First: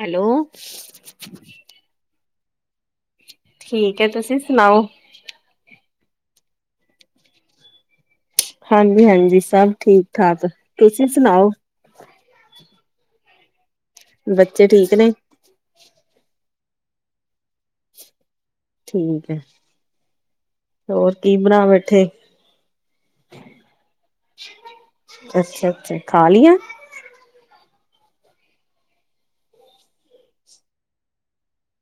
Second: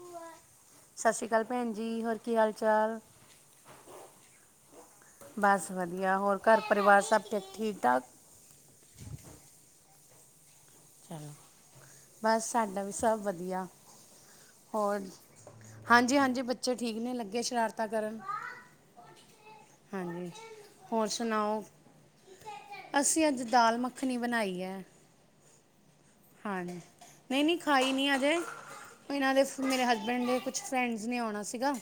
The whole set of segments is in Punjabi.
ਹੈਲੋ। ਕਾਲ ਭੈਣ ਜੀ, ਹੋਰ ਕੀ ਹਾਲ ਚਾਲ। ਠੀਕ ਹੈ ਤੁਸੀਂ ਸੁਣਾਓ ਬਸ ਵਦੀਆ, ਹੋਰ ਘਰ ਪਰਿਵਾਰ ਸਭ ਠੀਕ-ਠਾਕ? ਹਂਜੀ- ਹਂਜੀ ਸਬ ਠੀਕ-ਠਾਕ। ਚਲੋ, ਬਸ ਸਾਡਾ ਵੀ ਸਬ ਵਦੀਆ। ਬੱਚੇ ਠੀਕ ਹੋਰ ਨੇ ਹਾਂਜੀ- ਹਾਂਜੀ। ਬੱਚੇ ਠੀਕ ਨੇ ਲਗੇ ਸ਼ਰਾਰਤਾਂ ਕਰਨ। ਠੀਕ ਹੈ ਹਾਂਜੀ। ਹੋਰ ਕੀ ਸੁਨਾਓ? ਬਣਾ ਬੈਠੇ ਅਸੀ ਅੱਜ ਦਾਲ ਮੱਖਨੀ ਬਨਾਈ ਏ। ਅੱਛਾ-ਅੱਛਾ। ਪਾਣੀ। ਨਈ- ਨਈ ਖਾਈ ਨੀ ਅਜੇ, ਇਨਾਂ ਦੇ ਮੇਰੇ ਹਸਬੈਂਡ ਦੇ ਕੁਛ ਫਰੈਂਡਸ ਨੇ ਆਓਣਾ ਸੀਗਾ।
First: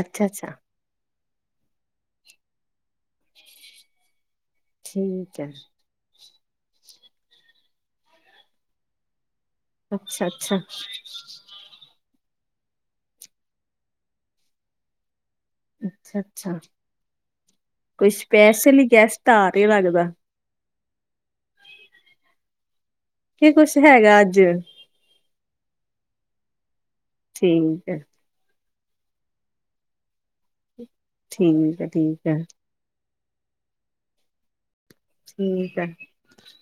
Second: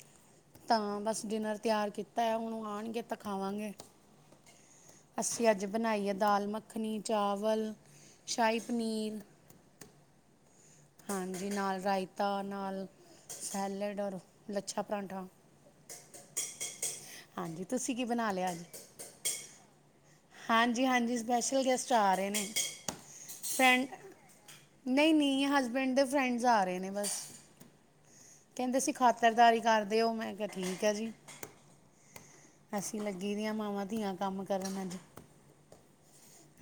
ਅੱਛਾ-ਅੱਛਾ। ਤਾਂ, ਬਸ ਡਿਨਰ ਤਿਆਰ ਕੀਤਾ ਹੈ, ਹੁਣੂੰ ੳ ਆਣਗੇ ਤੇ ਖਾਵਾਂਗੇ। ਠੀਕ ਹੈ ਅੱਸੀ ਅੱਜ ਬਨਾਈ ਹੈ। ਦਾਲ ਮੱਖਨੀ, ਚਾਵਲ, ਸ਼ਾਹੀ ਪਨੀਰ ਅੱਛਾ-ਅੱਛਾ। ਹਾਂਜੀ, ਨਾਲ ਰਾਇਤਾ ਨਾਲ ਸੈਲਡ ਔਰ ਲੱਛਾ ਪਰਾਂਠਾ। ਅੱਛਾ-ਅੱਛਾ। ਹਾਂਜੀ ਤੁਸੀਂ ਕੀ ਕੋਈ ਬਣਾ ਸਪੈਸਲ ਹੀ ਗੈਸਟ ਆਰੇ ਲੱਗਦਾ? ਹਾਂਜੀ-ਹਾਂਜੀ। ਸਪੈਸ਼ਲ ਗੈਸਟ ਆ ਰੇ ਨੇ। ਕੀ ਕੁੱਛ ਫਰੈਂਡ ਹੈਗੈ ਅੱਜ? ਨਹੀਂ, ਨਹੀਂ ਹਸਬੈਂਡ ਦੇ ਫਰੈਂਡਸ ਆ ਰੇ ਨੇ ਬਸ। ਠੀਕ ਹੈ। ਕਹਿੰਦੇ ਸੀ ਖਾਤਰਦਾਰੀ ਕਰ ਦੇਓ, ਮੈਂ ਕਿਹਾ ਠੀਕ ਹੈ ਜੀ। ਠੀਕ ਹੈ- ਠੀਕ ਹੈ। ਅਸੀ ਲੱਗੀ ਦੀਆਂ ਮਾਵਾਂ- ਧੀਆਂ ਕੰਮ ਕਰਨ ਅੱਜ। ਠੀਕ ਹੈ।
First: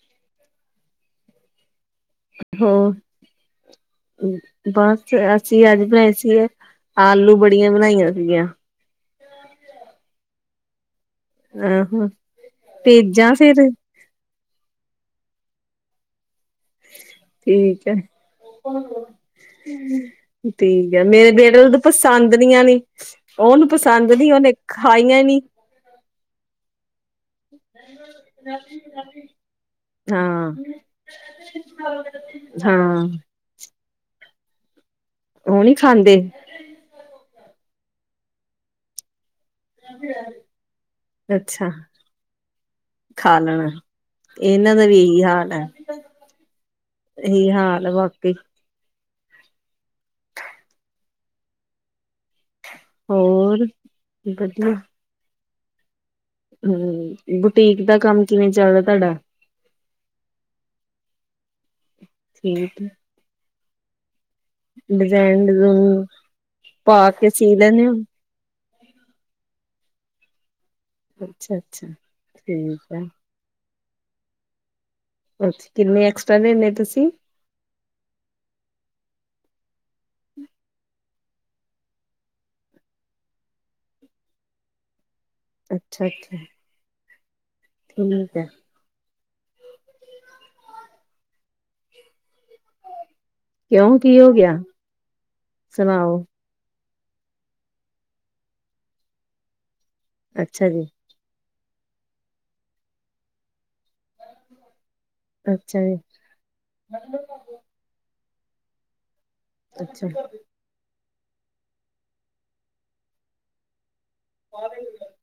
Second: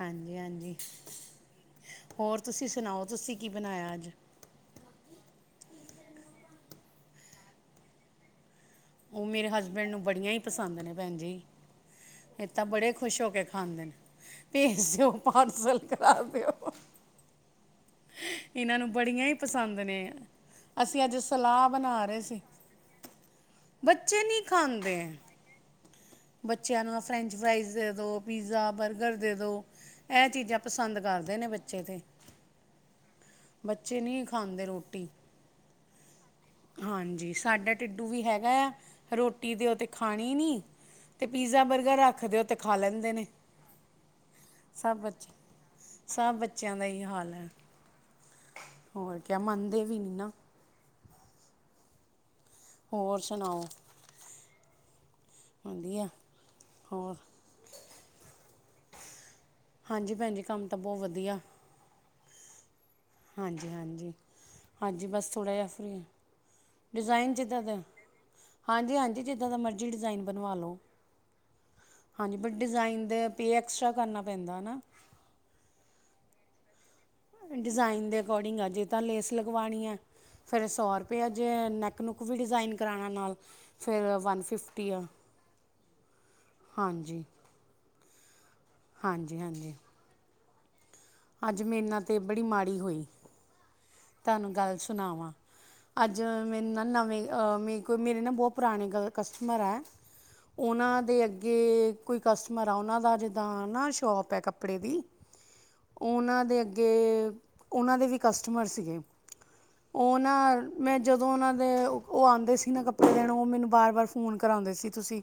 ਹਾਂਜੀ-ਹਾਂਜੀ, ਹੋਰ ਤੁਸੀ ਸੁਨਾਓ, ਤੁਸੀ ਕਿ ਬਨਾਯਾ ਅੱਜ? ਬਸ ਅਸੀਂ ਅੱਜ ਬਣਾਏ ਸੀਗੇ, ਆਲੂ -ਵੜੀਆਂ ਬਣਾਈਆਂ ਸੀਗੀਆਂ। ਓ ਮੇਰੇ ਹਸਬੈਂਡ ਨੂੰ ਬੜੀਆਂ ਹੀ ਪਸੰਦ ਨੇ ਭੈਣ ਜੀ। ਆਹੋ ਇਹ ਤਾਂ ਬੜੇ ਖੁਸ਼ ਹੋ ਭੇਜਾਂ ਕੇ ਫੇਰ ਖਾਂਦੇ ਨੇ। ਭੇਜ ਦਿਓ, ਪਾਰਸਲ ਕਰਾ ਦਿਓ। ਠੀਕ ਐ। ਇਹਨਾਂ ਨੂੰ ਬੜੀਆਂ ਹੀ ਪਸੰਦ ਨੇ ਠੀਕ ਐ, ਅਸੀਂ ਅੱਜ ਮੇਰੇ ਬੇਟੇ ਸਲਾਹ ਨੂੰ ਤਾਂ ਬਣਾ ਰਹੇ ਪਸੰਦ ਸੀ ਨੀ ਆਨੀ। ਉਹਨੂੰ ਪਸੰਦ ਬੱਚੇ ਨੀਂ। ਨਹੀਂ ਉਹਨੇ ਖਾਂਦੇ ਖਾਈਆਂ ਨੀ। ਬੱਚਿਆਂ ਨੂੰ ਫਰੈਂਚ ਫਰਾਈਜ਼ ਦੇ ਦੋ। ਪੀਜ਼ਾ, ਬਰਗਰ ਦੇ ਦੋ, ਐਹ ਹਾਂ ਚੀਜ਼ਾਂ ਪਸੰਦ ਕਰਦੇ ਨੇ ਬੱਚੇ ਤੇ। ਹਾਂ। ਬੱਚੇ ਨੀ ਖਾਂਦੇ ਰੋਟੀ। ਉਹ ਨੀ ਖਾਂਦੇ। ਹਾਂਜੀ, ਸਾਡਾ ਟਿੱਡੂ ਵੀ ਹੈਗਾ ਐ, ਰੋਟੀ ਦੇਓ ਤੇ ਖਾਣੀ ਨੀ -ਤੇ ਪੀਜ਼ਾ, ਬਰਗਰ ਰੱਖ ਦੇਓ ਤੇ ਖਾ ਲੈਂਦੇ ਨੇ। ਆਲਣੈ। ਸਭ ਬੱਚ, ਸਭ ਬੱਚਿਆਂ ਦਾ ਏਹੀ ਹਾਲ ਐ। 'ਤੇ ਹੋਰ ਕਿਆ ਮੰਨਦੇ ਵੀ ਨੀ ਨਾ। ਹੋਰ ਸੁਣਾਓ, ਵਦੀਆ। ਹਮਮ, ਬੁਟੀਕ ਦਾ ਕੰਮ ਕਿਵੇਂ ਚੱਲਦਾ ਤੁਹਾਡਾ? ਹਾਂਜੀ ਭੈਂਜੀ, ਕੰਮ ਤਾਂ ਬਹੁਤ ਵਧੀਆ। - [unintelligible] ਹਾਂਜੀ -ਹਾਂਜੀ। ਹਾਂਜੀ, ਬਸ ਡਿਜ਼ਾਇਨ ਥੋੜ੍ਹਾ ਜਿਹਾ ਫਰੀ, ਡਿਜ਼ੂਨ ਪਾ ਕੇ ਡਿਜ਼ਾਇਨ ਸੀ ਜਿੱਦਾਂ ਦਾ ਲੈਂਦੇ ਹੋ ਹਾਂਜੀ - ਹਾਂਜੀ, ਜਿੱਦਾਂ ਦਾ ਮਰਜ਼ੀ ਡਿਜ਼ਾਇਨ ਬਣਵਾ ਲਉ। ਅੱਛਾ ਅੱਛਾ ਹਾਂਜੀ, ਬਟ ਠੀਕ ਹੈ ਡਿਜ਼ਾਇਨ ਦੇ ਪੇ ਐਕਸਟਰਾ ਕਰਨਾ ਪੈਂਦਾ ਨਾ। ਅੱਛਾ, ਕਿੰਨੇ ਐਕਸਟਰਾ ਲੈਂਨੇ ਆ ਤੁਸੀਂ? ਡਿਜ਼ਾਇਨ ਦੇ ਅਕੋਰਡਿੰਗ ਆ ਜੇ ਤਾਂ ਲੇਸ ਲਗਵਾਣੀ ਐ। ਫਿਰ ਸੌ- ਤੇ ਅੱਜ ਨੈਕ -ਨੁੱਕ ਵੀ ਡਿਜ਼ਾਇਨ ਕਰਾਣਾ ਨਾਲ, ਫਿਰ ਵਨ ਫਿਫਟੀ ਆ। ਅੱਛਾ -ਅੱਛਾ। ਹਾਂਜੀ। ਠੀਕ ਐ। ਹਾਂਜੀ -ਹਾਂਜੀ। ਅੱਜ ਮੇਰੇ ਨਾਲ ਤੇ ਬੜੀ ਮਾੜੀ ਹੋਈ। ਕਿਉਂ ਕੀ ਹੋ ਤੁਹਾਨੂੰ ਗਿਆ ਗੱਲ ਸੁਣਾਵਾਂ, ਅੱਜ ਸੁਣਾਓ ਮੈਨੂੰ ਨਾ, ਨਵੇਂ ਅ ਮੇ ਕੋ ਮੇਰੇ ਨਾ ਬਹੁਤ ਪੁਰਾਣੇ ਕ ਕਸਟਮਰ ਹੈ। ਅੱਛਾ ਜੀ ਉਹਨਾਂ ਦੇ ਅੱਗੇ ਯੇ ਕੋਈ ਕਸਟਮਰ ਆ। ਉਨ੍ਹਾ ਦਾ ਜਿੱਦਾਂ ਨਾ ਸ਼ੋਪ ਹੈ ਕੱਪੜੇ ਦੀ। ਅੱਛਾ ਜੀ ਉਹਨਾਂ ਦੇ ਅੱਗੇ, ਉਹਨਾਂ ਦੇ ਵੀ ਕਸਟਮਰ ਸੀਗੇ। ਅੱਛਾ ਔਹ ਨਾ, ਮੈਂ ਜਦੋਂ ਉਹਨਾਂ ਦੇ ਔਹ ਆਂਦੇ ਸੀ ਨਾ ਕੱਪੜੇ ਲੈਣ, ਔਹ ਮੈਨੂੰ ਬਾਰ- ਬਾਰ ਹੁਨ ਕਰਾਂਗੇ ਤੁਸੀਂ,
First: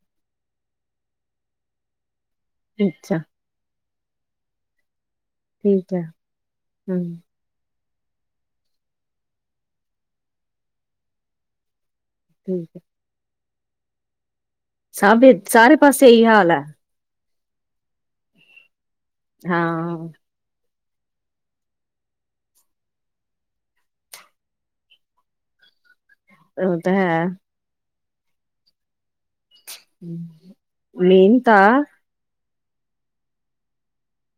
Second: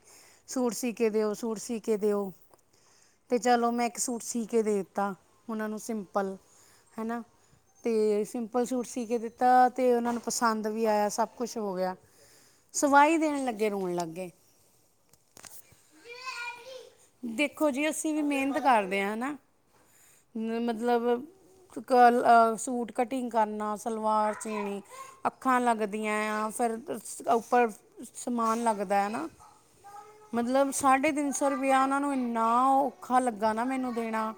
ਸੂਟ ਸੀ ਕੇ ਦੇਓ, ਸੂਟ ਸੀ ਕੇ ਦੇਓ। ਅੱਛਾ। ਤੇ ਚਲੋ, ਮੈਂ ਇੱਕ ਸੂਟ ਸੀ ਕੇ ਦੇ ਦੇਤਾ ਓਨਾ ਨੂੰ ਠੀਕ ਹੈ ਸੀਪਲ, ਹਮ ਹੈਨਾ ਤੇ ਸਿੰਪਲ ਸੂਟ ਸੀ ਕੇ ਦੀਤਾ, ਤੇ ਓਨਾਂ ਨੂੰ ਪਸੰਦ ਵੀ ਆਏਆ ਸਭ ਕੁਛ ਹੋ ਗੇਆ। ਠੀਕ ਹੈ ਸਵਾਈ ਦੇਣ ਲੱਗੇ ਰੋਣ ਲੱਗ ਗੇ। ਸਭ ਏ ਸਾਰੇ ਪਾਸੇ ਏਈ ਹਾਲ ਐ। ਦੇਖੋ ਜੀ ਅਸੀਂ ਵੀ ਮੇਨਤ ਕਰਦੇ ਆ ਹਨਾ। ਹਾਂ। ਨੀ ਮਤਲਵ ਕਲ ਅ ਸੂਟ ਕਟੀਗ ਕਰਨਾ ਸਲਵਾਰ ਸੀਣੀ, ਅੱਖਾਂ ਲੱਗਦੀ ਐ ਆ ਉਹ ਸਰ ਤਾਂ ਸ ਹੈ ਅ ਉੱਪਰ ਸਮਾਨ ਲੱਗਦੈ ਨਾ। ਮਤਲਵ ਸਾਢੇ ਤੇਨ ਮੇਨ ਸੌ ਤਾਂ ਰੁਪਇਆ ਓਨਾ ਨੂੰ ਆ ਔਖਾ ਲੱਗਾ ਨਾ, ਮੈਨੂੰ ਦੇਣਾ।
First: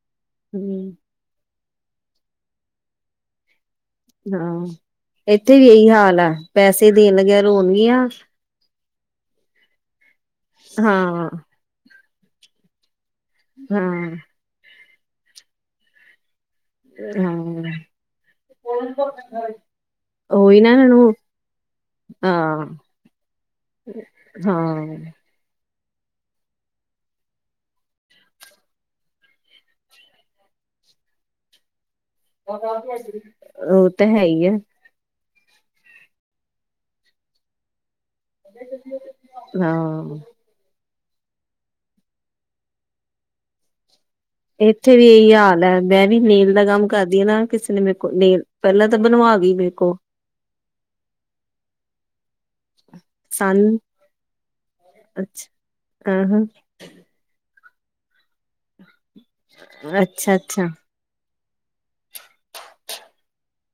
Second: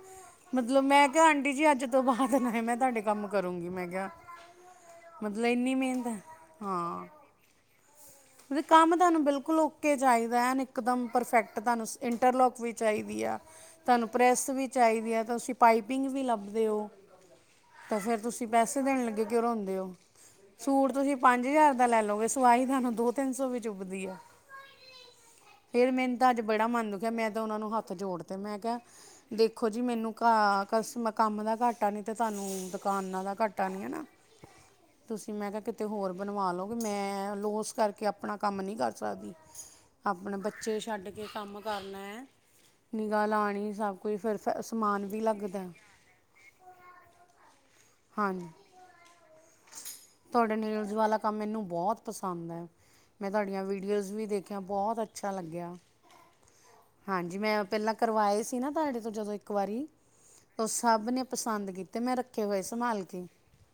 ਮਤਲਵ ਹਮ ਮੈਂ ਕੇਆ ਆਂਟੀ ਜੀ ਅੱਜ ਤੋਂ ਬਾਦ ਮੈਂ ਨਾ ਤਧਾਡੇ ਕੰਮ ਕਰੂੰਗੀ ਮੈਂ ਕੇਆ। ਹਾਂ ਏਤੇ ਵੀ ਏਈ ਹਾਲ ਆ ਪੈਸੇ ਦੇਣ ਲੱਗੇਆ ਰੋਣਗੀਆਂ ਵੀ ਕੰਮ ਧਾਨੂੰ ਬੇਲਕੁਲ ਓਕੇ ਚਾਈਦਾ ਐ ਏਕਦਮ ਹਾਂ ਪਰਫੈ ਧਾਨੂੰ ਈਟਰਲੋਕ ਵੀ ਚਾਈਦੀ ਆ ਧਾਨੂੰ ਹਾਂ ਪ੍ਰੈੱਸ ਵੀ ਚਾਈਦੀ ਆ ਤਾਂ ਧਾਸੀਂ ਪਾਈਪਿੰਗ ਵੀ ਲਾ ਤੇ ਓ ਹਾਂ ਤਾਂ ਫੇਰ ਤੁਸੀਂ ਪੈਸੇ ਦੇਣ ਲੱਗੇ ਕੇਉ ਰੋਂਦੇ ਓ। ਉਹੀ ਨਾ ਇਹਨਾਂ ਸੂਟ ਨੂੰ ਤੁਸੀਂ ਪੰਜ ਹਜ਼ਾਰ ਦਾ ਲੈ ਲੋਂਗੇ ਸਵਾਈ ਹਾਂ ਤਹਾਨੂੰ ਦੋ-ਤੇਨ ਸੌ ਵਿੱਚ ਚੁਬਦੀ ਆ। ਹਾਂ। ਫੇਰ ਮੈਂ ਤਾਂ ਅੱਜ ਬੜਾ ਮਨ ਦੁਖੇਆ ਮੈਂ ਤਾਂ ਓਨਾਂ ਨੂੰ ਹੱਥ ਜੋੜ ਤੇ ਮੈਂ ਕੇਆ ਦੇਖੋ ਜੀ ਮੇਨੂੰ ਕਾ ਕਸਮ ਕੰਮ ਦਾ ਘਾਟਾ ਨੀ ਤੇ ਧਾਨੂੰ ਦੁਕਾਨਾਂ ਦਾ ਘਾਟਾ ਨੀ ਐ ਉਹ ਨਾ। ਤਾਂ ਹੈ ਹੀ ਆ ਤੁਸੀਂ ਮੈਂ ਕੇਆ ਕੀਤੇ ਹੋਰ ਬਣਵਾ ਲੋਗੇ ਮੈਂ ਲੋਸ ਕਰ ਕੇ ਅਪਣਾ ਕੰਮ ਨੀ ਕਰ ਸਕਦੀ, ਹਾਂ ਅਪਣੇ ਬੱਚੇ ਛੱਡ ਕੇ ਕੰਮ ਕਰਨਾ ਐ, ਨੀਗਾ ਲਾਣੀ ਸਭ ਕੁਛ ਫੇਰ ਏਥੇ ਵੀ ਏਈ ਹਾਲ ਏ ਮੈਂ ਵੀ ਨੇਲ ਦਾ ਕੰਮ ਕਰਦੀ ਆ ਨਾ ਕੀਸੇ ਨੇ ਮੇਰੇ ਕੋ ਨੇਲ ਪੈਲਾਂ ਤਾਂ ਬਣਵਾ ਗੀ ਤੁਹਾਡਾ ਨੇਲਜ ਵਾਲਾ ਕੰਮ ਮੇਨੂੰ ਬੌਤ ਪਸੰਦ ਐ। ਮੈਂ ਧਾਡੀਆਂ ਪਸੰਦ ਵੀਡੀਓਜ਼ ਵੀ ਦੇਖੀਆਂ ਬਹੌਤ ਅੱਛਾ ਲੱਗੇਆ। ਆ ਹਾਂ। ਹਾਂਜੀ ਮੈਂ ਪੈਲਾਂ ਕਰਵਾਏ ਸੀ ਨਾ, ਧਾਡੇ ਤੋਂ ਜਦੋਂ ਏਕ ਵਾਰੀ, ਅੱਛਾ ਅੱਛਾ ਓਸ ਸਭ ਨੇ ਪਸੰਦ ਕੀਤੇ ਮੈ ਰਾ [inaudible] ਸੰਮਾਲ ਕੇ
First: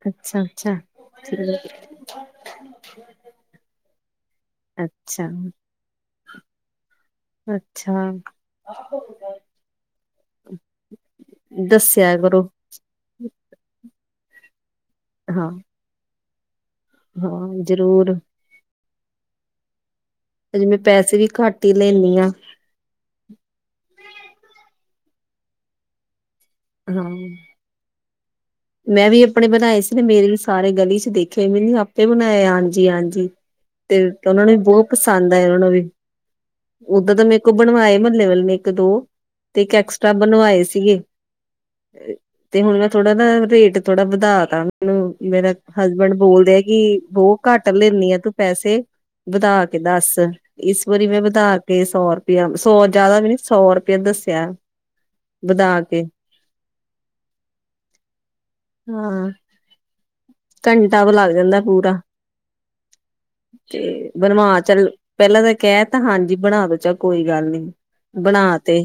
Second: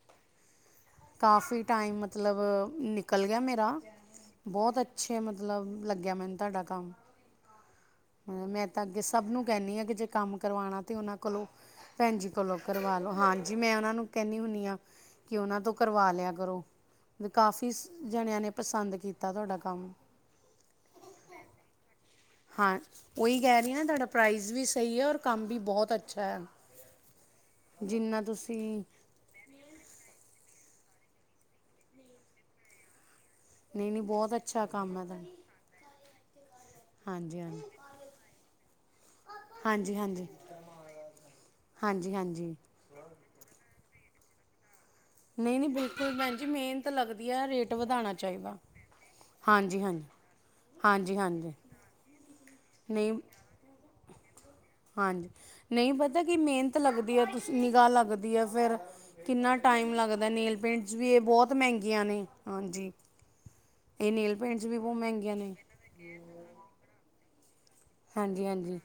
ਅੱਛਾ ਅੱਛਾ ਕਾਫੀ ਠੀਕ ਟਾਈਮ ਮ ਮਤਲਵ ਨੀਕਲ ਗੇਆ ਮੇਰਾ ਬੌਤ ਅੱਛੇ ਅੱਛਾ ਮਤਲਵ ਲਗੇਆ ਮੇਨੂੰ ਤੁਹਾਡਾ ਕੰਮ। ਅੱਛਾ। ਮੈਂ ਤਾਂ ਅੱਗੇ ਸਭ ਨੂੰ ਕੈਂਦੀ ਆਂ ਕੇ ਜੇ ਕੰਮ ਕਰਵਾਣਾ ਤੇ ਓਨਾਂ ਕੋਲੋਂ ਦੱਸੇਆ ਭੈਣ ਜੀ ਕਰੋ। ਕੋਲੋਂ ਕਰਵਾ ਲੋ ਹਾਂਜੀ ਮੈਂ ਓਨਾਂ ਨੂੰ ਕੈਂਨੀ ਹੁੰਦੀ ਆ ਕੇ ਹਾਂ ਓਨਾਂ ਤੋਂ ਕਰਵਾ ਲਿਆ ਕਰੋ। ਹਾਂ ਕਾਫੀਸ ਜ਼ਰੂਰ ਜਣੇਆਂ ਨੇ ਪਸੰਦ ਕੀਤਾ, ਧੁਡਾ ਕੰਮ। ਅਜੇ ਮੈ ਪੈਸੇ ਵੀ ਘੱਟ ਹੀ ਲੈਂਨੀ ਆ। ਹਾਂ ਓਈ ਕੈ ਰਈ ਆ ਨਾ, ਧਾਡਾ ਪ੍ਰਾਈਜ਼ ਵੀ ਸਈ ਐ ਔਰ ਕੰਮ ਵੀ ਬਹੁਤ ਅੱਛਾ ਐ। ਹਾਂ। ਜੀਨਾ ਤੁਸੀਂ ਮੈਂ ਵੀ ਆਪਣੇ ਬਣਾਏ ਸੀ ਮੇਰੇ ਸਾਰੇ ਗਲੀ ਚ ਦੇਖੇ ਮੈਨੀ ਆਪੇ ਬਣਾਏ ਹਾਂਜੀ-ਹਾਂਜੀ। ਨਹੀਂ ਨਹੀਂ ਤੇ ਬਹੁਤ ਓਨਾਂ ਨੂੰ ਵੀ ਅੱਛਾ ਬੌ ਕੰਮ ਹੈ ਤੁਹਾਡਾ ਪਸੰਦ ਆਏ ਓਨਾਂ ਨੂੰ ਵੀ। ਉਦਾਂ ਤਾਂ, ਮੇਰੇ ਹਾਂਜੀ ਹਾਂਜੀ ਕੋਲ ਬਣਵਾਏ ਮਹੱਲੇ ਵਾਲੇ ਨੇ ਇੱਕ ਦੋ ਤੇ ਇੱਕ ਹਾਂਜੀ ਐਕਸਟਰਾ ਹਾਂਜੀ ਬਣਵਾਏ ਸੀਗੇ। ਹਾਂਜੀ, ਹਾਂਜੀ ਤੇ ਹੁਣ ਮੈਂ ਥੋੜਾ ਨਾ ਰੇਟ ਥੋੜਾ ਵਧਾ ਲੈ ਲਓ, ਮੇਰੇ ਨਹੀਂ ਨਹੀਂ ਹਸਬੈਂਡ ਬਿਲਕੁਲ ਭੈਣ ਜੀ ਬੋਲਦੇ ਆ। ਮਿਹਨਤ ਕਿ ਲੱਗਦੀ ਬਹੁਤ ਹੈ ਘੱਟ ਰੇਟ ਲੈਂਦੀ ਵਧਾਉਣਾ ਆ ਤੂੰ ਚਾਹੀਦਾ ਪੈਸੇ ਵਧਾ ਕੇ ਹਾਂਜੀ ਹਾਂਜੀ ਦੱਸ ਇਸ ਵਾਰੀ ਹਾਂਜੀ ਮੈਂ ਹਾਂਜੀ ਵਧਾ ਕੇ ਸੌ ਰੁਪਇਆ ਸੌ ਨਹੀਂ ਜਿਆਦਾ ਵੀ ਨੀ ਸੌ। ਫਿਰ ਦੱਸਿਆ। ਹਾਂਜੀ ਵਧਾ ਨਹੀ ਕੇ ਪਤਾ ਕੀ ਮੇਹਨਤ ਲੱਗਦੀ ਹੈ ਤੁਸੀ ਨਿਗਾਹ ਲੱਗਦੀ ਹੈ ਫੇਰ। ਹਾਂ। ਲੱਗਦਾ ਨੇਲ ਪੇਂਟਸ ਘੰਟਾ ਕੁ ਵੀ ਇਹ ਲੱਗ ਬਹੁਤ ਜਾਂਦਾ ਪੂਰਾ ਮਹਿੰਗੀਆਂ ਨੇ ਹਾਂਜੀ। ਤੇ ਇਹ ਨੇਲ ਬਣਵਾ ਪੇਂਟਸ ਵੀ ਚੱਲ ਬਹੁਤ ਮਹਿੰਗੀਆਂ ਪਹਿਲਾਂ ਤਾਂ ਨੇ ਕਹਿਤਾ ਹਾਂਜੀ। ਜੀ ਬਣਾ ਦੋ 'ਚ ਕੋਈ ਗੱਲ ਨੀ ਹਾਂਜੀ ਬਣਾ ਤੇ ਹਾਂਜੀ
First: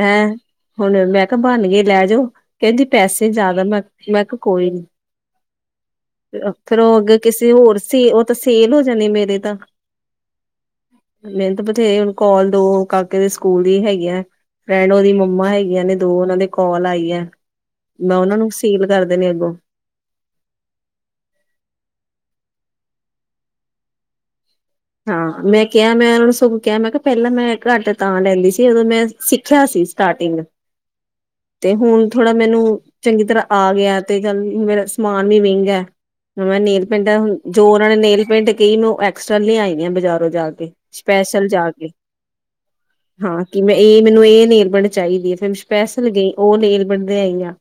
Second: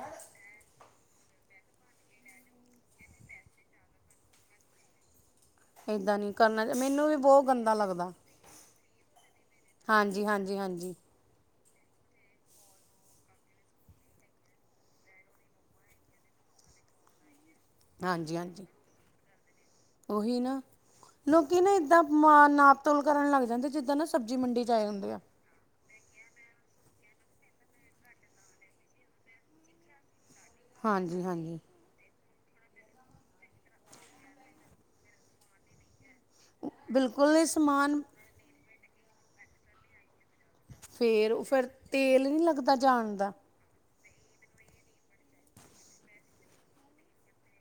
ਹੈਂ। ਹੁਣ ਮੈਂ ਕਿਹਾ ਬਣ ਗਏ ਲੈ ਜਾਓ ਕਹਿੰਦੀ ਪੈਸੇ ਜ਼ਿਆਦਾ ਮੈਂ ਮੈਂ ਕਿਹਾ ਕੋਈ ਨੀ। ਇੱਦਾਂ ਨਹੀਂ ਕਰਨਾ ਅਥਰੋੰ ਉਹ ਮੈਨੂੰ ਵੀ ਅੱਗੇ ਬਹੁਤ ਕਿਸੇ ਗੰਦਾ ਹੋਰ ਸੇ ਲੱਗਦਾ ਉਹ ਤਾਂ ਸੇਲ ਹੋ ਜਾਣੇ ਮੇਰੇ ਤਾਂ। ਹਾਂਜੀ ਹਾਂਜੀ ਹਾਂਜੀ ਮਿਹਨਤ ਬਥੇਰੇ ਕੋਲ ਦੋ ਕਾਕੇ ਦੇ ਸਕੂਲ ਦੀ ਹੈਗੀਆ। ਰਹਿਣ ਉਹਦੀ ਮੰਮਾ ਹੈਗੀਆਂ ਨੇ ਦੋ ਉਹਨਾਂ ਦੇ ਕੋਲ ਆਈ ਐ। ਮੈਂ ਹਾਂਜੀ ਉਹਨਾਂ ਨੂੰ ਹਾਂਜੀ ਸੇਲ ਕਰ ਦੇਨੇ ਅੱਗੋਂ। ਉਹੀ ਨਾ ਲੋਕੀ ਨਾ ਏਦਾਂ ਮ ਨਾਪਤੋਲ ਕਰਨ ਲੱਗ ਜਾਂਦੇ ਜਿੱਦਾਂ ਨਾ। ਸਬਜ਼ੀ ਮੰਡੀ 'ਚ ਆਏ ਹੁੰਦੇ ਆ। ਹਾਂ ਮੈਂ ਕਿਹਾ ਮੈਂ ਉਹਨਾਂ ਨੂੰ ਸਗੋਂ ਕਿਹਾ ਮੈਂ ਪਹਿਲਾਂ ਮੈਂ ਘੱਟ ਤਾਂ ਲੈਂਦੀ ਸੀ ਉਦੋਂ ਮੈਂ ਸਿੱਖਿਆ ਸੀ ਸਟਾਰਟਿੰਗ ਹਾਂਜੀ ਹਾਂਜੀ ਤੇ ਹੁਣ ਥੋੜਾ ਮੈਨੂੰ ਚੰਗੀ ਤਰ੍ਹਾਂ ਆ ਗਿਆ ਤੇ ਚਲ ਮੇਰਾ ਸਮਾਨ ਵੀ ਮਹਿੰਗਾ ਮੈਂ ਨੇਲ ਪਿੰਟਾਂ ਬਿਲਕੁਲ ਇਹ ਜੋ ਉਹਨਾਂ ਸਮਾਨ ਨੇਲ ਪੇਂਟ ਕਹੀ ਮ ਐਕਸਟਰਾਂ ਲਿਆਈ ਬਜ਼ਾਰੋਂ ਜਾ ਕੇ ਤੇ ਫੇਰ ਸਪੈਸ਼ਲ ਫਿਰ ਜਾ ਕੇ ਤੇਲ ਨਹੀਂ ਲੱਗਦਾ ਜਾਣ ਦਾ ਹਾਂ ਕਿ ਮੈਂ ਇਹ ਮੈਨੂੰ ਇਹ ਲੇਬਣਡ ਚਾਹੀਦੀ ਹੈ ਫਿਰ ਸਪੈਸਲ ਗਈ ਉਹ ਲੇਬਣਦੇ ਲਿਆਈ ਆ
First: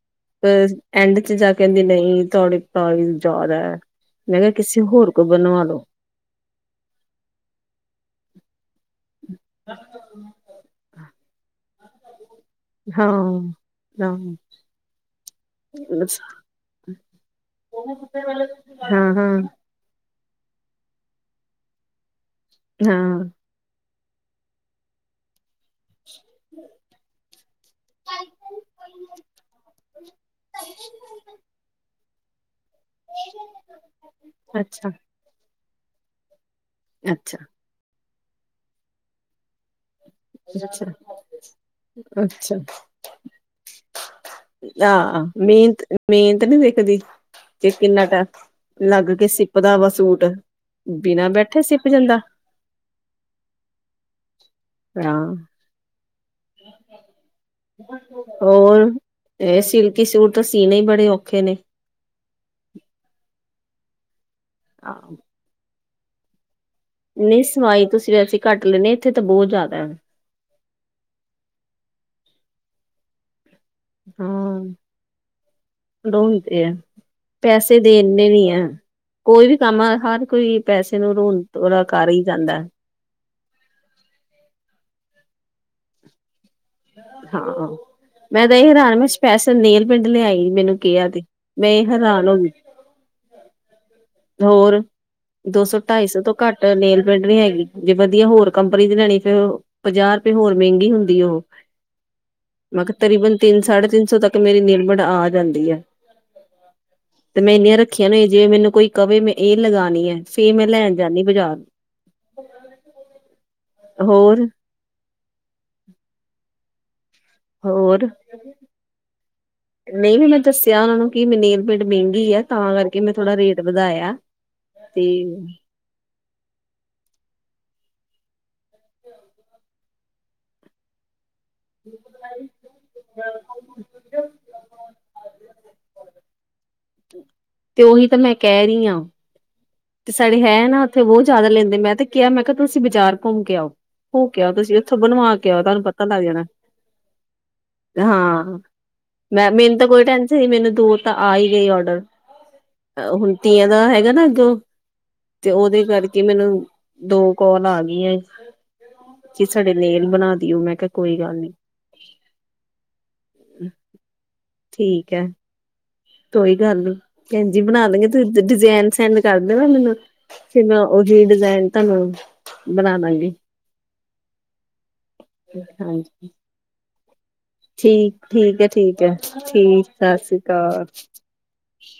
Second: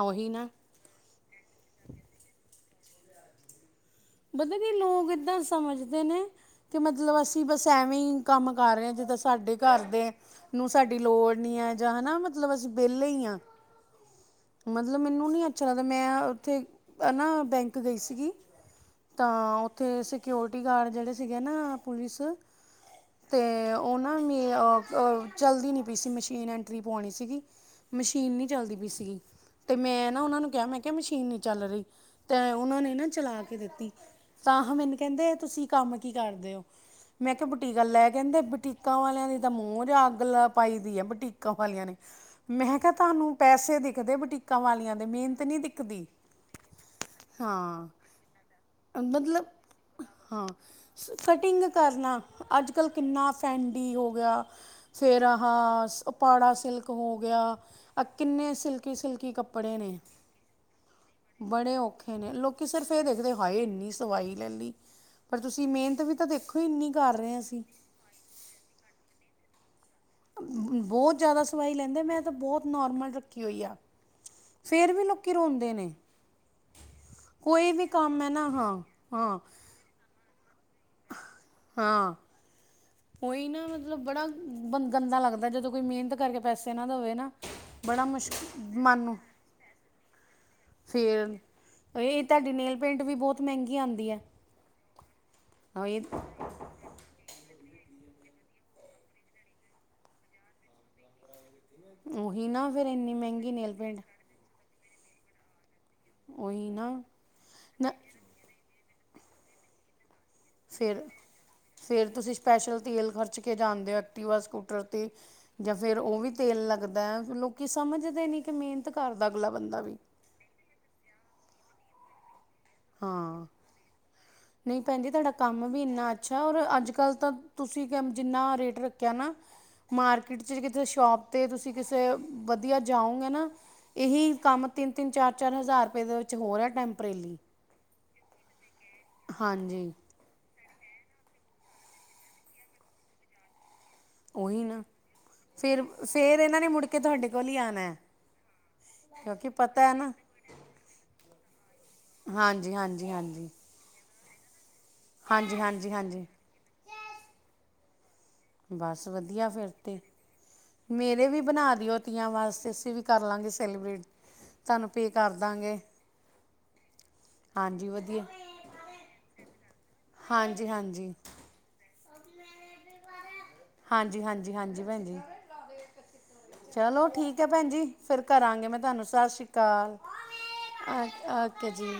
ਉਹੀ ਨਾ ਪਰ ਐਂਡ 'ਚ ਜਾ ਕਹਿੰਦੀ ਨਹੀਂ ਤੁਹਾਡੇ ਪਰਾਇਜ ਜ਼ਿਆਦਾ ਹੈ ਮੈਂ ਕਿਹਾ ਪਤਾ ਨੀ ਕਿਸੇ ਹੋਰ ਲੋਗ ਕੋ ਏਦਾਂ ਬਣਵਾ ਲੋ ਸਮਝਦੇ ਨੇ ਕਿ ਮਤਲਬ ਅਸੀਂ ਬਸ ਐਵੇਂ ਹੀ ਕੰਮ ਕਰ ਰਹੇ ਜਿੱਦਾਂ ਸਾਡੇ ਘਰ ਦੇ ਨੂੰ ਸਾਡੀ ਲੋੜ ਨੀ ਹੈ ਜਾਂ ਹਨਾ ਮਤਲਬ ਅਸੀਂ ਵਿਹਲੇ ਹਾਂ ਨਾ ਮਤਲਬ ਮੈਨੂੰ ਨੀ ਅੱਛਾ ਲੱਗਦਾ ਮੈਂ ਉੱਥੇ ਨਾ ਬੈਂਕ ਗਈ ਸੀਗੀ ਹਾਂ ਹਾਂ ਤਾਂ ਉੱਥੇ ਸਕਿਓਰਟੀ ਗਾਰਡ ਜਿਹੜੇ ਸੀਗੇ ਨਾ ਪੁਲਿਸ ਹਾਂ ਤੇ ਉਹ ਨਾ ਮੇ ਅ ਚੱਲਦੀ ਨਹੀਂ ਪਈ ਸੀ ਮਸ਼ੀਨ ਐਂਟਰੀ ਪਾਉਣੀ ਸੀਗੀ ਮਸ਼ੀਨ ਨੀ ਚੱਲਦੀ ਪਈ ਸੀਗੀ ਤੇ ਮੈਂ ਨਾ ਉਹਨਾਂ ਨੂੰ ਕਿਹਾ ਮੈਂ ਮਸ਼ੀਨ ਨੀ ਚੱਲ ਰਹੀ ਤੇਂ ਉਹਨਾਂ ਨੇ ਨਾ ਚਲਾ ਕੇ ਦਿੱਤੀ ਤਾਂ ਅੱਛਾ ਮੈਨੂੰ ਕਹਿੰਦੇ ਤੁਸੀਂ ਕੰਮ ਕੀ ਕਰਦੇ ਹੋ ਮੈਂ ਅੱਛਾ ਕਿਹਾ ਬੁਟੀਕਾ ਲੈ ਕਹਿੰਦੇ ਬਟੀਕਾਂ ਵਾਲਿਆਂ ਦੀ ਤਾਂ ਮੂੰਜ ਆ ਗਲਾ ਪਾਈ ਅੱਛਾ ਦੀਆ ਬਟੀਕਾਂ ਵਾਲਿਆਂ ਨੇ ਅੱਛਾ ਮੈਂ ਕਿਹਾ ਤੁਹਾਨੂੰ ਪੈਸੇ ਦੇ ਕਦੇ ਬੁਟੀਕਾਂ ਵਾਲਿਆਂ ਦੇ ਮਿਹਨਤ ਨੀ ਦਿਖਦੀ ਹਾਂ ਏਹਦਾ ਮਤਲਬ ਹਾਂ ਬਿਨਾਂ ਕਟਿੰਗ ਬੈਠੇ ਸਿੱਪ ਜਾਂਦਾ ਕਰਨਾ ਅੱਜ ਕੱਲ ਕਿੰਨਾ ਫੈਂਡੀ ਹੋ ਗਿਆ ਫੇਰ ਹਾਂ ਆਹਸ ਪਾੜਾ ਸਿਲਕ ਹੋ ਗਿਆ, ਆ ਕਿੰਨੇ ਹੋਰ ਸਿਲਕੀ- ਸਿਲਕੀ ਇਹ ਕੱਪੜੇ ਨੇ। ਸਿਲਕੀ ਸੂਟ ਤਾਂ ਸੀਣੇ ਹੀ ਬੜੇ ਔਖੇ ਨੇ ਬੜੇ ਔਖੇ ਨੇ, ਲੋਕੀ ਸਿਰਫ਼ ਇਹ ਦੇਖਦੇ ਹਾਏ ਇੰਨੀ ਸਵਾਈ ਲੈ ਲਈ। ਆਹ। ਪਰ ਤੁਸੀਂ ਮਿਹਨਤ ਵੀ ਤਾਂ ਦੇਖੋ ਇੰਨੀ। ਕਰ ਰਹੇ ਨਹੀਂ ਅਸੀਂ ਸਵਾਈ ਤੁਸੀਂ ਵੈਸੇ ਘੱਟ ਲੈਂਦੇ ਇੱਥੇ ਤਾਂ ਬਹੁਤ ਜ਼ਿਆਦਾ ਹੈ। ਬਹੁਤ ਜ਼ਿਆਦਾ ਸਵਾਈ ਲੈਂਦੇ, ਮੈਂ ਤਾਂ ਬਹੁਤ ਨੋਰਮਲ ਰੱਖੀ ਹੋਈ ਆ। ਹੂੰ, ਫਿਰ ਵੀ ਲੋਕੀ ਰੋਂਦੇ ਨੇ ਦੋ ਲਿਤੇ ਹੈ। ਕੋਈ ਪੈਸੇ ਵੀ ਕੰਮ ਦੇਨੇ ਹੈ ਨੀ ਨਾ ਐ, ਹਾਂ ਹਾਂ ਕੋਈ ਵੀ। ਤੁਹਾਨੂੰ ਹਰ ਕੋਈ ਪੈਸੇ ਨੂੰ ਰੋਣ ਥੋੜਾ ਕਰ ਹਾਂ ਹੀ ਜਾਂਦਾ। ਉਹੀ ਨਾ ਮਤਲਬ ਬੜਾ ਗੰਦਾ ਲੱਗਦਾ, ਜਦੋਂ ਕੋਈ ਮਿਹਨਤ ਕਰਕੇ ਪੈਸੇ ਨਾ ਦੇਵੇ ਨਾ ਹਾਂ, ਬੜਾ ਮੁਸ਼ਕ ਮੈਂ ਤਾਂ ਇਹ ਮਨ ਹੈਰਾਨ ਵੀ ਨੂੰ ਸਪੈਸ਼ਲ ਨੇਲ ਪੇੰਡ ਲਿਆਈ ਮੈਨੂੰ ਕਿਹਾ ਤੇ। ਮੈਂ ਹੈਰਾਨ ਹੋ ਗਈ। ਪਿੰਟ ਵੀ ਬਹੁਤ ਮਹਿੰਗੀ ਆਉਂਦੀ ਹੈ। ਹੋਰ ਦੋ ਸੌ, ਇਹ ਢਾਈ ਸੌ ਤੋਂ- ਘੱਟ ਨੇਲ ਪਿੰਟ ਨਹੀਂ ਹੈਗੀ, ਜੇ ਵਧੀਆ ਹੋਰ ਕੰਪਨੀ ਦੀ ਲੈਣੀ ਫੇਰ ਔ- ਪੰਜਾਹ ਰੁਪਏ ਹੋਰ ਮਹਿੰਗੀ ਹੁੰਦੀ ਆ ਉਹ, ਉਹੀ ਨਾ ਮੈਂ ਫਿਰ ਕਿਹਾ ਇੰਨੀ ਤਰੀਬਨ ਮਹਿੰਗੀ ਤਿੰਨ, ਨੇਲ ਸਾਢੇ ਪੇਂਟ ਤਿੰਨ ਸੌ ਤੱਕ- ਮੇਰੀ ਨਿਲਮੜ ਆ ਜਾਂਦੀ ਆ, ਉਹੀ ਨਾ ਤੇ ਮੈਂ ਇੰਨੀਆਂ ਨਾ ਰੱਖੀਆਂ ਨੇ ਜੇ ਮੈਨੂੰ ਕੋਈ ਕਵੇ ਮੈਂ ਇਹ ਲਗਾਣੀ ਹੈ। ਮੈਂ ਲੈਣ ਫੇਰ- ਜਾਂਦੀ ਬਾਜ਼ਾਰ ਫੇਰ ਤੁਸੀਂ ਸਪੈਸ਼ਲ ਤੇਲ ਖਰਚ ਕੇ ਜਾਂਣਦੇ ਹੋ ਐਕਟੀਵਾ ਹੋਰ ਸਕੂਟਰ 'ਤੇ। ਜਾਂ ਫੇਰ ਉਹ ਵੀ ਤੇਲ ਲੱਗਦਾ, ਫ ਲੋਕੀ ਹੋਰ ਸਮਝਦੇ ਨਹੀਂ ਕਿ ਮਿਹਨਤ ਕਰਦਾ ਅਗਲਾ ਬੰਦਾ ਵੀ। ਨਹੀਂ ਮੈਂ ਦੱਸਿਆ ਉਹਨਾਂ ਨੂੰ ਕੀ ਨੇਲਮੈਂਟ ਮਹਿੰਗੀ ਹਾ। ਤਾਂ ਕਰਕੇ ਮੈਂ ਥੋੜਾ ਹਾਂ ਰੇਟ ਵਧਾਇਆ, ਨਹੀਂ ਭੈਣ ਤੇ। ਜੀ ਤੁਹਾਡਾ ਕੰਮ ਵੀ ਇੰਨਾ ਅੱਛਾ, ਔਰ ਅੱਜ ਕੱਲ ਤਾਂ ਤੁਸੀਂ ਜਿੰਨਾ ਰੇਟ ਰੱਖਿਆ ਨਾ- ਮਾਰਕੀਟ ਚ ਕਿ ਸ਼ੋਪ ਤੇ ਤੁਸੀਂ ਕਿਸੇ ਵਧੀਆ ਜਾਓਗੇ ਨਾ ਇਹੀ ਕੰਮ ਤਿੰਨ- ਤਿੰਨ ਚਾਰ- ਚਾਰ ਹਜ਼ਾਰ ਰੁਪਏ ਦੇ ਵਿੱਚ ਹੋਰ ਹੈ ਟੈਂਪਰੇਲੀ। ਤੇ ਉਹੀ ਤਾਂ ਮੈਂ ਕਹਿ ਰਹੀ ਹਾਂ। ਹਾਂਜੀ। ਤੇ ਸਾਡੇ ਹੈ ਨਾ ਉੱਥੇ ਬਹੁਤ ਜ਼ਿਆਦਾ ਲੈਂਦੇ, ਮੈਂ ਤੇ ਕਿਹਾ ਮੈਂ ਕਿਹਾ ਤੁਸੀਂ ਬਾਜ਼ਾਰ ਘੁੰਮ ਕੇ ਆਓ। ਹੋ ਕੇ ਆਓ ਉਹੀ ਤੁਸੀਂ ਨਾ ਇੱਥੋਂ ਬਣਵਾ ਕੇ ਆਓ ਤੁਹਾਨੂੰ ਫਿਰ ਪਤਾ ਲੱਗ ਫਿਰ ਜਾਣਾ, ਇਹਨਾਂ ਨੇ ਮੁੜ ਕੇ ਤੁਹਾਡੇ ਕੋਲ ਹੀ ਆਉਣਾ ਹੈ ਹਾਂ। ਕਿਉਂਕਿ ਮੈਂ ਮੈਨੂੰ ਤਾਂ ਪਤਾ ਹੈ ਕੋਈ ਨਾ ਟੈਨਸ਼ਨ ਸੀ, ਮੈਨੂੰ ਦੋ ਤਾਂ ਆਈ ਗਈ ਆਰਡਰ। ਹਾਂਜੀ ਹਾਂਜੀ ਹੁਣ ਹਾਂਜੀ ਤੀਆਂ ਦਾ ਹੈਗਾ ਨਾ, ਅੱਗੋਂ। ਤੇ ਹਾਂਜੀ ਉਹਦੇ ਹਾਂਜੀ ਕਰਕੇ ਹਾਂਜੀ ਮੈਨੂੰ ਦੋ ਕਾਲ ਆ ਗਈਆਂ। ਬਸ ਕੀ ਵਧੀਆ ਫਿਰ ਸਾਡੇ ਤਾਂ ਨੇਲ ਬਣਾ ਦੇ। ਮੇਰੇ ਵੀ ਬਣਾ ਦਿਓ ਤੀਆਂ ਵਾਸਤੇ, ਅਸੀਂ ਵੀ ਕਰ ਲਵਾਂਗੇ ਸੈਲੀਬ੍ਰੇਟ। ਤੁਹਾਨੂੰ ਪੇ ਠੀਕ ਹੈ ਕਰਦਾਂਗੇ। ਕੋਈ ਗੱਲ ਨੀ ਭੈਣਜੀ ਬਣਾ ਲਾਂਗੇ ਵਧੀਆ ਤੁਸੀਂ ਡਿਜਾਇਨ ਸੈਂਡ ਕਰ ਦੇਨਾ ਮੈਨੂੰ। ਫੇਰ ਹਾਂਜੀ ਮੈਂ ਹਾਂਜੀ ਉਹੀ ਡਿਜ਼ਾਇਨ ਤੁਹਾਨੂੰ ਬਣਾ ਦਾਂਗੀ। ਹਾਂਜੀ- ਹਾਂਜੀ ਹਾਂਜੀ ਭੈਣਜੀ, ਹਾਂਜੀ ਚਲੋ ਠੀਕ। ਠੀਕ ਹੈ ਭੈਣਜੀ, ਫੇਰ ਠੀਕ ਠੀਕ ਹੈ ਕਰਾਂਗੇ ਮੈਂ ਠੀਕ ਤੁਹਾਨੂੰ ਹੈ ਸਤਿ ਸ਼੍ਰੀ ਠੀਕ ਅਕਾਲ, ਸਤਿ ਸ੍ਰੀ ਅਕਾਲ ਓਕੇ ਜੀ।